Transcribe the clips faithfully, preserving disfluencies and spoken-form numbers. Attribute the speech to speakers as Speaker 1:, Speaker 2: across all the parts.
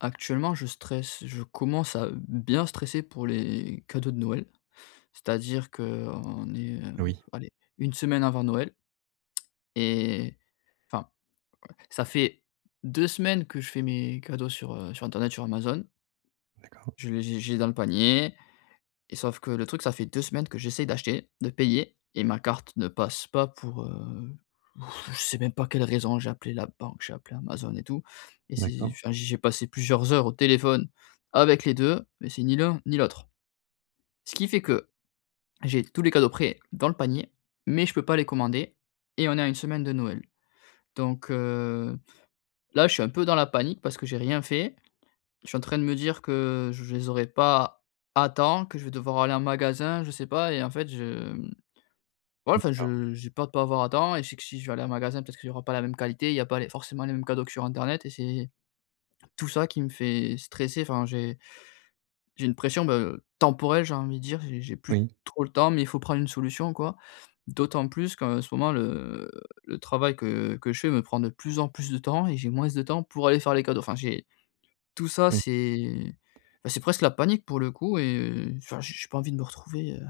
Speaker 1: Actuellement, je stresse. Je commence à, heu, bien stresser pour les cadeaux de Noël. C'est-à-dire que, heu, on est, heu,
Speaker 2: Oui.
Speaker 1: allez, une semaine avant Noël. Et, enfin, ouais, ça fait deux semaines que je fais mes cadeaux sur, heu, sur internet, sur Amazon.
Speaker 2: D'accord.
Speaker 1: Je les j'ai j'ai dans le panier. Et, sauf que le truc, ça fait deux semaines que j'essaie d'acheter, de payer et ma carte ne passe pas pour, heu, je sais même pas quelle raison. J'ai appelé la banque. J'ai appelé Amazon et tout. Et c'est,
Speaker 2: D'accord.
Speaker 1: enfin, j'y ai passé plusieurs heures au téléphone avec les deux. Mais c'est ni l'un, ni l'autre. Ce qui fait que, j'ai tous les cadeaux prêts, dans le panier. Mais, je peux pas les commander. Et, on est à une semaine de Noël. Donc, heu, là, je suis un peu dans la panique parce que j'ai rien fait. Je suis en train de me dire que, je les aurais pas à temps, que je vais devoir aller en magasin, je sais pas. Et en fait, je, mmh, ouais, enfin, je,
Speaker 2: D'accord.
Speaker 1: heu, j'ai peur de pas avoir à temps. Et, je sais que si je vais aller en magasin, peut être qu'il y aura pas la même qualité. Il y a pas les forcément, les mêmes cadeaux sur internet et c'est tout ça qui me fait stresser. Enfin, j'ai j'ai une pression, ben, heu, temporelle, j'ai envie de dire. J'ai j'ai plus
Speaker 2: Oui.
Speaker 1: trop le temps, mais il faut prendre une solution, quoi! D'autant plus qu'en ce moment, le, heu, le travail que que je fais me prend de plus en plus de temps et j'ai moince de temps pour aller faire les cadeaux. Enfin, j'ai tout ça,
Speaker 2: Oui.
Speaker 1: c'est, bah, c'est presque la panique pour le coup et, heu, enfin, j'ai j'ai pas envie de me retrouver, heu,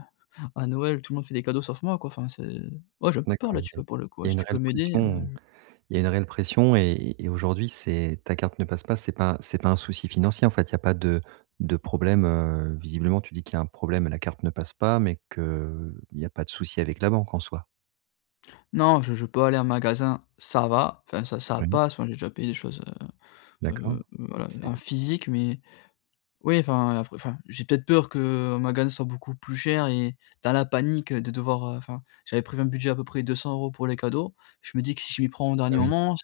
Speaker 1: à Noël, tout le monde fait des cadeaux sauf moi, quoi. Enfin c'est ouais, j'ai un peu peur,
Speaker 2: D'accord,
Speaker 1: là dessus,
Speaker 2: OK.
Speaker 1: pour le
Speaker 2: Il
Speaker 1: coup.
Speaker 2: y a
Speaker 1: Si
Speaker 2: une
Speaker 1: tu peux
Speaker 2: réelle
Speaker 1: m'aider,
Speaker 2: pression,
Speaker 1: heu.
Speaker 2: heu, il y a une réelle pression et et aujourd'hui, c'est ta carte ne passe pas. C'est pas c'est pas un souci financier, en fait? Il y a pas de de problème, heu visiblement, tu dis qu'il y a un problème et la carte ne passe pas, mais que, heu, il n'y a pas de souci avec la banque en soi.
Speaker 1: Non. Je je peux aller en magasin, ça va. Enfin, ça ça
Speaker 2: Oui.
Speaker 1: passe. Enfin, j'ai déjà payé des choses, heu
Speaker 2: D'accord.
Speaker 1: heu, voilà,
Speaker 2: C'est
Speaker 1: en
Speaker 2: le
Speaker 1: physique. Mais oui, enfin enfin, j'ai peut-être peur que, heu, en magasin, ce soit beaucoup plus cher et dans la panique de devoir, heu, enfin. J'avais prévu un budget à peu près deux cents euros pour les cadeaux. Je me dis que si je m'y prends au
Speaker 2: Ah,
Speaker 1: dernier
Speaker 2: oui.
Speaker 1: moment,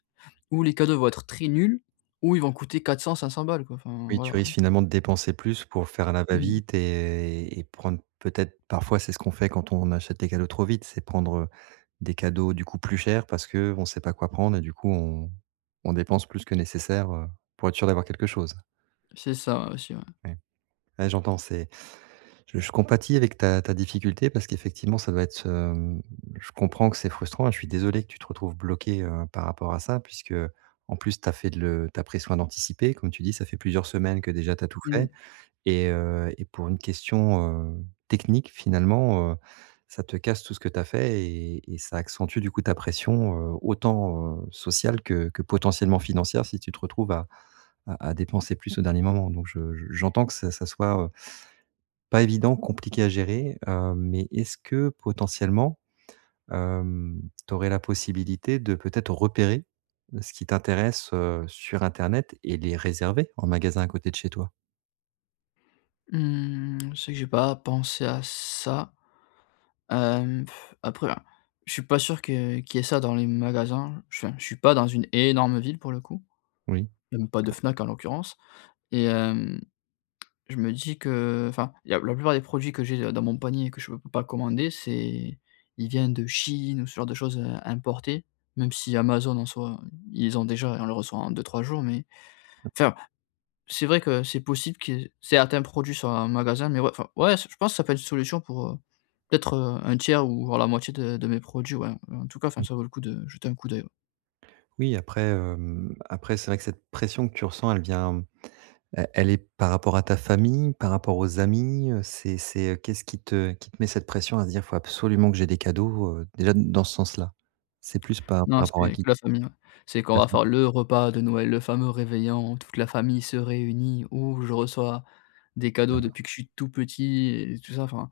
Speaker 1: ou les cadeaux vont être très nuls, ou ils vont coûter quatre cents, cinq cents balles, quoi. Enfin.
Speaker 2: Oui, tu
Speaker 1: Voilà.
Speaker 2: risques finalement, de dépenser plus, pour faire à la va
Speaker 1: Mmh.
Speaker 2: vite et et prendre peut-être parfois c'est ce qu'on fait, quand on achète des cadeaux trop vite. C'est prendre, heu, des cadeaux du coup plus chers parce que, heu, on sait pas quoi prendre. Et du coup, on on dépense plus que nécessaire, heu, pour être sûr d'avoir quelque chose.
Speaker 1: C'est ça aussi, ouais.
Speaker 2: Ouais. Ouais, j'entends. C'est je je compatis avec ta ta difficulté parce qu'effectivement ça doit être, hem. Je comprends que c'est frustrant et je suis désolé que tu te retrouves bloqué, heu, par rapport à ça puisque, heu, en plus, tu as fait le tu as pris soin d'anticiper. Comme tu dis, ça fait plusieurs semaines que déjà tu as tout fait
Speaker 1: Mmh.
Speaker 2: et heu, et pour une question, heu, technique finalement, heu, ça te casse tout ce que tu as fait et et ça accentue du coup ta pression, heu, autant, heu, sociale que que potentiellement financière si tu te retrouves à à à dépenser plus au dernier moment. Donc, je je, j'entends que ça ça soit pas évident, compliqué à gérer, hem. Mais, est-ce que, potentiellement, hem, tu aurais la possibilité de, peut-être, repérer ce qui t'intéresse, heu, sur internet et les réserver en magasin à côté de chez toi?
Speaker 1: Mmh, c'est que j'ai pas pensé à ça. Hem, après, je suis pas sûr que qu'il y ait ça dans les magasins, enfin, je suis pas dans une énorme ville, pour le coup.
Speaker 2: Oui
Speaker 1: Il y a même pas de Fnac, en l'occurrence. Et hem, je me dis que, enfin, il y a la plupart des produits que j'ai dans mon panier que je peux pas commander, c'est il viennent de Chine ou ce genre de choses, heu, importées. Même si Amazon, en soit, ils ont déjà et on le reçoit en deux-trois jours. Mais enfin, c'est vrai que c'est possible, qu'il y certains produits soient un magasin, mais, ouais, enfin ouais, je pense ça peut être une solution pour, heu, peut-être, un tiers ou voire la moitié de de mes produits, ouais. En tout cas, enfin,
Speaker 2: Mmh.
Speaker 1: ça vaut le coup de jeter un coup d'oeil, ouais.
Speaker 2: Oui, après, hem, après, c'est vrai que cette pression que tu ressens elle vient. Elle elle est par rapport à ta famille? Par rapport aux amis? Heu, c'est c'est qu'est-ce qui te qui te met cette pression, à se dire: «Il faut absolument que j'aie des cadeaux». Heu, déjà, dans ce sens-là. C'est plus par par
Speaker 1: Non,
Speaker 2: rapport
Speaker 1: c'est
Speaker 2: qui?
Speaker 1: que la famille c'est qu'on
Speaker 2: Mmh
Speaker 1: va
Speaker 2: mh.
Speaker 1: faire le repas de Noël, le fameux réveillon, toute la famille se réunit où je reçois des cadeaux
Speaker 2: D'accord.
Speaker 1: depuis que je suis tout petit et tout ça, enfin.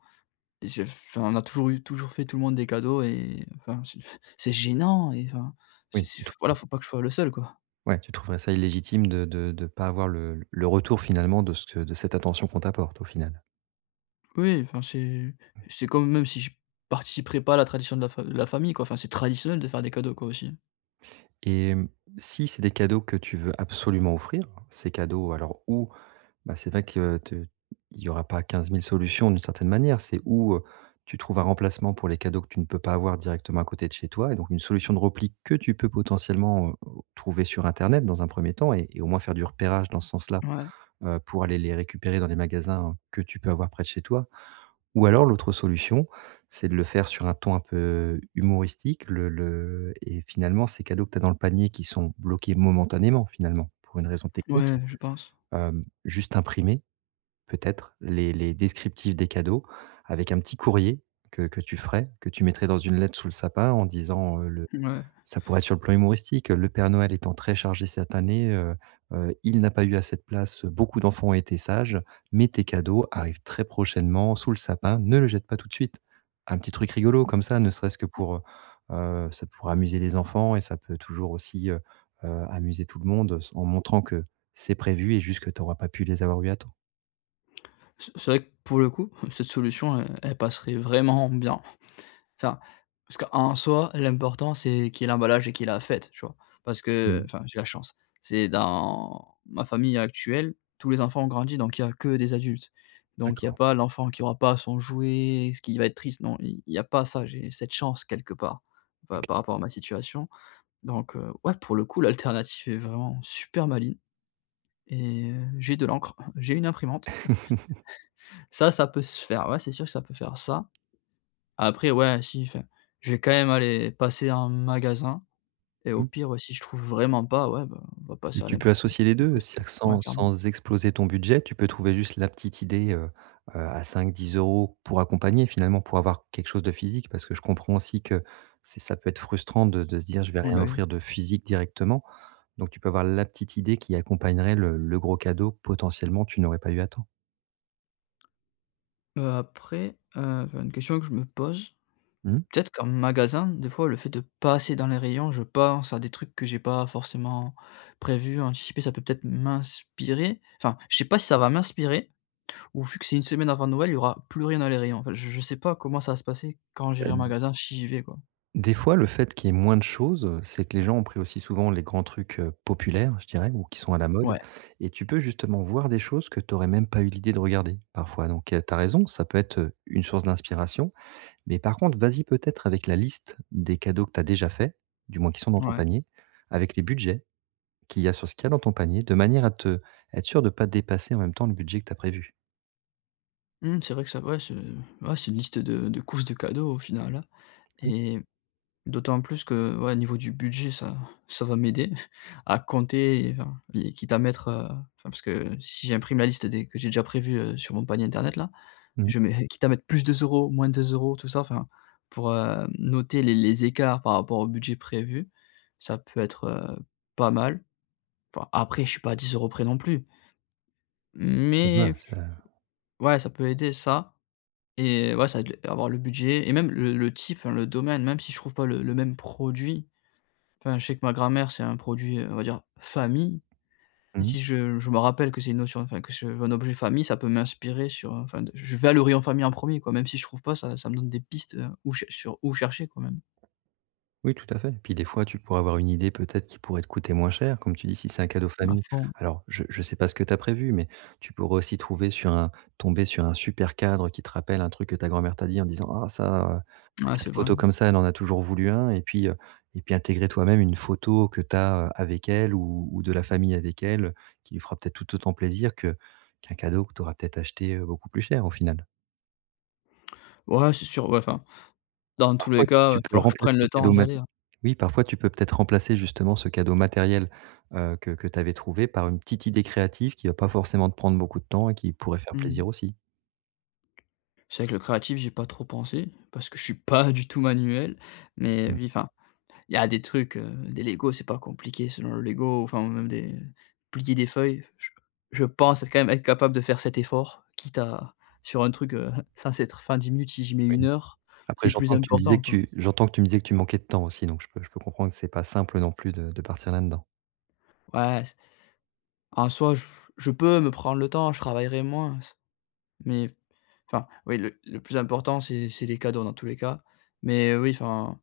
Speaker 1: Et je enfin, on a toujours eu toujours fait tout le monde des cadeaux et enfin, c'est c'est gênant et enfin. C'est
Speaker 2: Oui,
Speaker 1: c'est
Speaker 2: tu
Speaker 1: voilà,
Speaker 2: trouves
Speaker 1: faut pas que je sois le seul quoi.
Speaker 2: Ouais, tu trouverais ça illégitime de de de pas avoir le le retour finalement de ce de cette attention qu'on t'apporte, au final?
Speaker 1: Oui, enfin, c'est
Speaker 2: Mmh.
Speaker 1: c'est comme même si je participerai pas à la tradition de la fa de la famille quoi. Enfin c'est traditionnel de faire des cadeaux quoi, aussi?
Speaker 2: Et mmh, si c'est des cadeaux que tu veux absolument offrir. Ces cadeaux alors ou, bah, c'est vrai que t y aura pas quinze mille solutions d'une certaine manière. C'est ou, heu, tu trouves un remplacement pour les cadeaux que tu ne peux pas avoir directement à côté de chez toi. Et donc, une solution de repli que tu peux potentiellement, heu, trouver sur internet, dans un premier temps et et au moins faire du repérage dans ce sens là,
Speaker 1: Ouais.
Speaker 2: heu, pour aller les récupérer dans les magasins, que tu peux avoir près de chez toi. Ou alors, l'autre solution, c'est de le faire sur un ton un peu humoristique, le le et finalement ces cadeaux que tu as dans le panier qui sont bloqués, momentanément, finalement, pour une raison technique.
Speaker 1: Ouais, je pense.
Speaker 2: Heu, juste imprimer, peut-être les les descriptifs des cadeaux avec un petit courrier que que tu ferais, que tu mettrais dans une lettre sous le sapin en disant, heu, le
Speaker 1: Mouais.
Speaker 2: ça pourrait être sur le plan humoristique: «Le père Noël étant très chargé cette année, heu heu, il n'a pas eu assez de place, beaucoup d'enfants ont été sages, mais tes cadeaux arrivent très prochainement sous le sapin, ne le jette pas tout de suite». Un petit truc rigolo comme ça, ne serait-ce que pour, heu heu, ça pourrait amuser les enfants et ça peut toujours aussi, heu heu, amuser tout le monde sans en montrant que c'est prévu et juste que tu auras pas pu les avoir eus à temps.
Speaker 1: C'est c'est vrai que, pour le coup, cette solution, elle elle passerait vraiment bien. Enfin, parce qu'en soi, l'important, c'est qu'il y ait l'emballage et qu'il y ait la fête, tu vois? Parce
Speaker 2: Mmh.
Speaker 1: qu'enfin j'ai la chance. C'est dans ma famille actuelle, tous les enfants ont grandi, donc il y a que des adultes. Donc il y a
Speaker 2: D'accord.
Speaker 1: pas l'enfant qui aura pas son jouet, est-ce qu'il va être triste. Non, i il y a pas ça, j'ai cette chance quelque part, par
Speaker 2: OK.
Speaker 1: par rapport à ma situation. Donc, heu, ouais, pour le coup, l'alternative est vraiment, super maligne. Et heu, j'ai de l'encre, j'ai une imprimante. Ça ça peut se faire, ouais, c'est sûr, que ça peut faire ça. Après, ouais, si, enfin, je vais quand même aller passer en magasin et au
Speaker 2: Mmh.
Speaker 1: pire, ouais, si je trouve vraiment pas, ouais, bah, on va
Speaker 2: Et
Speaker 1: passé à
Speaker 2: tu
Speaker 1: l'impr
Speaker 2: peux associer les deux,
Speaker 1: l'impression.
Speaker 2: c'est
Speaker 1: Ouais,
Speaker 2: sans
Speaker 1: clairement.
Speaker 2: sans exploser ton budget. Tu peux trouver juste la petite idée, heu heu, à cinq-dix euros pour accompagner, finalement, pour avoir quelque chose de physique. Parce que je comprends aussi que c'est ça peut être frustrant de de se dire je vais
Speaker 1: Mmh,
Speaker 2: rien
Speaker 1: bah oui.
Speaker 2: offrir de physique directement. Donc tu peux avoir la petite idée qui accompagnerait le le gros cadeau, potentiellement, tu n'aurais pas eu à temps.
Speaker 1: Heu, après, heu, enfin, une question que je me pose,
Speaker 2: Mmh.
Speaker 1: peut-être qu'en magasin, des fois, le fait de passer dans les rayons je pense à des trucs que j'ai pas forcément prévus, anticipés. Ça peut, peut-être m'inspirer enfin, je sais pas si ça va m'inspirer ou vu que c'est une semaine avant Noël, il y aura plus rien dans les rayons enfin, je je sais pas comment ça va se passer quand
Speaker 2: Bah,
Speaker 1: j'irai en
Speaker 2: d
Speaker 1: magasin, si j'y vais quoi.
Speaker 2: des fois, le fait qu'il y ait moins de choses, heu, c'est que les gens ont pris aussi souvent les grands trucs, heu, populaires, je dirais, ou qui sont à la
Speaker 1: Ouais.
Speaker 2: mode et tu peux justement voir des choses que tu aurais même pas eu l'idée de regarder parfois donc tu as raison, ça peut être, heu, une source d'inspiration. Mais par contre vas-y peut-être avec la liste des cadeaux que tu as déjà faits, du moins qui sont dans ton
Speaker 1: Ouais.
Speaker 2: panier, avec les budgets qu'il y a sur ce qu'il y a dans ton panier de manière à te être sûr de pas dépasser en même temps le budget que tu as prévu.
Speaker 1: Mmh, c'est vrai que ça ouais, c'est ouais une liste de de courses de cadeaux au final, hein
Speaker 2: Mmh.
Speaker 1: et d'autant plus que, ouais, niveau du budget ça ça va m'aider à compter et enfin, et quitte à mettre, heu enfin, parce que si j'imprime la liste des que j'ai déjà prévue, heu, sur mon panier internet là.
Speaker 2: Mmh mh.
Speaker 1: Je mets quitte à mettre plus deux euros moins deux euros tout ça, enfin, pour, heu, noter les les écarts par rapport au budget prévu ça peut être, heu, pas mal. Enfin, après je suis pas à dix euros près non plus. Mais
Speaker 2: [unintelligible] à
Speaker 1: Ouais ça peut aider ça et ouais ça va être avoir le budget et même le le type enfin le domaine même si je trouve pas le le même produit, enfin, je sais que ma grand-mère c'est un produit, heu, on va dire famille et
Speaker 2: Mmh.
Speaker 1: si je je me rappelle que c'est une notion, enfin que je veux un objet famille ça peut m'inspirer sur enfin, de j je vais aller au rayon famille en premier quoi, même si je trouve pas, ça ça me donne des pistes ou cher sur où chercher quand même.
Speaker 2: Oui, tout à fait. Puis des fois, tu pourrais avoir une idée peut-être qui pourrait te coûter moins cher, comme tu dis, si c'est un cadeau
Speaker 1: À
Speaker 2: famille.
Speaker 1: fond.
Speaker 2: Alors je je sais pas ce que tu as prévu, mais tu pourrais aussi trouver sur un tomber sur un super cadre qui te rappelle un truc que ta grand-mère t'a dit, en disant: «Ah, ça, heu, un
Speaker 1: Ah, c'est
Speaker 2: cadre
Speaker 1: vrai.
Speaker 2: photos comme ça, elle en a toujours voulu un» et puis, heu, et puis intégrer toi-même une photo que tu as, heu, avec elle ou ou de la famille avec elle qui lui fera peut-être tout autant plaisir que qu'un cadeau que tu auras peut-être acheté, heu, beaucoup plus cher, au final.
Speaker 1: Ouais c'est sûr. Ouais, enfin dans
Speaker 2: Par
Speaker 1: tous les
Speaker 2: contre
Speaker 1: cas, heu, il
Speaker 2: tu
Speaker 1: va
Speaker 2: peux
Speaker 1: falloir que je
Speaker 2: remplacer
Speaker 1: prenne le
Speaker 2: le
Speaker 1: temps avant
Speaker 2: cadeau
Speaker 1: d'y
Speaker 2: mat
Speaker 1: aller, hein.
Speaker 2: oui, parfois tu peux peut-être remplacer justement ce cadeau matériel, heu, que que tu avais trouvé par une petite idée créative qui va pas forcément te prendre beaucoup de temps et qui pourrait faire
Speaker 1: Mmh
Speaker 2: plaisir
Speaker 1: mh.
Speaker 2: aussi.
Speaker 1: C'est vrai que le créatif j'y ai pas trop pensé parce que je suis pas du tout manuel mais,
Speaker 2: Mmh.
Speaker 1: oui, enfin, il y a des trucs, heu, des Lego, c'est pas compliqué selon le Lego, enfin ou même des plier des feuilles, j je pense être quand même être capable de faire cet effort, quitte à sur un truc, heu, censé être fait en dix minutes si je mets
Speaker 2: Oui.
Speaker 1: une heure,
Speaker 2: Après
Speaker 1: c'est plus
Speaker 2: j'entends que tu me disais
Speaker 1: important
Speaker 2: que
Speaker 1: quoi.
Speaker 2: tu j'entends que tu me disais que tu manquais de temps aussi, donc je peux je peux comprendre que c'est pas simple non plus de de partir là-dedans.
Speaker 1: Ouais, c en soi, je peux me prendre le temps, je travaillerai moins, c mais f enfin, oui, le le plus important, c'est c'est les cadeaux dans tous les cas. Mais, heu, oui, enfin,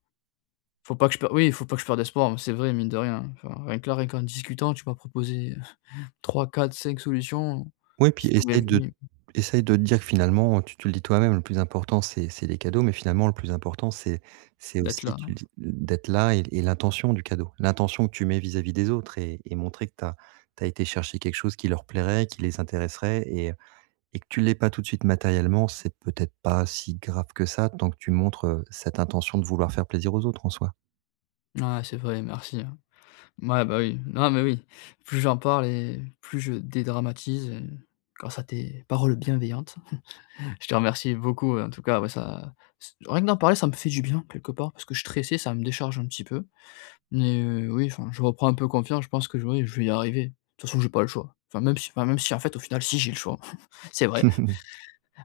Speaker 1: faut pas que je pe oui il faut pas que je perde espoir, mais c'est vrai, mine de rien, hein. Enfin, rien que là rien qu'en discutant tu m'as proposé trois-quatre-cinq solutions,
Speaker 2: Ouais puis
Speaker 1: qui
Speaker 2: essaie
Speaker 1: pourraient
Speaker 2: de
Speaker 1: [unintelligible]
Speaker 2: essaie de te dire que finalement tu tu le dis toi-même le plus important c'est c'est les cadeaux, mais finalement le plus important c'est c'est
Speaker 1: D'être
Speaker 2: aussi,
Speaker 1: là, non
Speaker 2: tu le dis, d'être là et et l'intention du cadeau. L'intention que tu mets vis-à-vis des autres et et montrer que tu as tu as été chercher quelque chose qui leur plairait, qui les intéresserait et heu, et que tu l'aies pas tout de suite matériellement, c'est peut-être pas si grave que ça tant que tu montres, heu, cette intention de vouloir faire plaisir aux autres en soi.
Speaker 1: Mouais, c'est vrai merci, hein. Mouais, bah, oui, non mais oui, plus j'en parle et plus je dédramatise grâce à tes paroles bienveillantes. Je te remercie beaucoup, en tout cas, ouais ça c rien que d'en parler ça me fait du bien quelque part parce que je suis stressé, ça me décharge un petit peu. Mais, heu, oui enfin je reprends un peu confiance, je pense que j oui, je vais y arriver. De toute façon j'ai pas le choix enfin même si enfin même si en fait au final si j'ai le choix, c'est vrai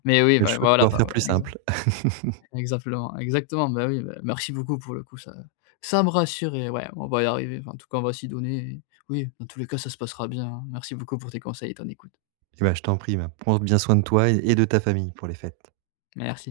Speaker 1: mais oui,
Speaker 2: Le
Speaker 1: bah,
Speaker 2: choix de
Speaker 1: voilà
Speaker 2: pouvoir faire plus
Speaker 1: exa
Speaker 2: simple.
Speaker 1: exaplement, exactement, bah, oui, bah, merci beaucoup pour le coup ça ça me rassure et ouais on va y arriver, enfin en tout cas on va s'y donner et oui dans tous les cas ça se passera bien. Merci beaucoup pour tes conseils et ton écoute.
Speaker 2: Et ben, je t'en prie, ben, prends bien soin de toi et et de ta famille pour les fêtes.
Speaker 1: Merci.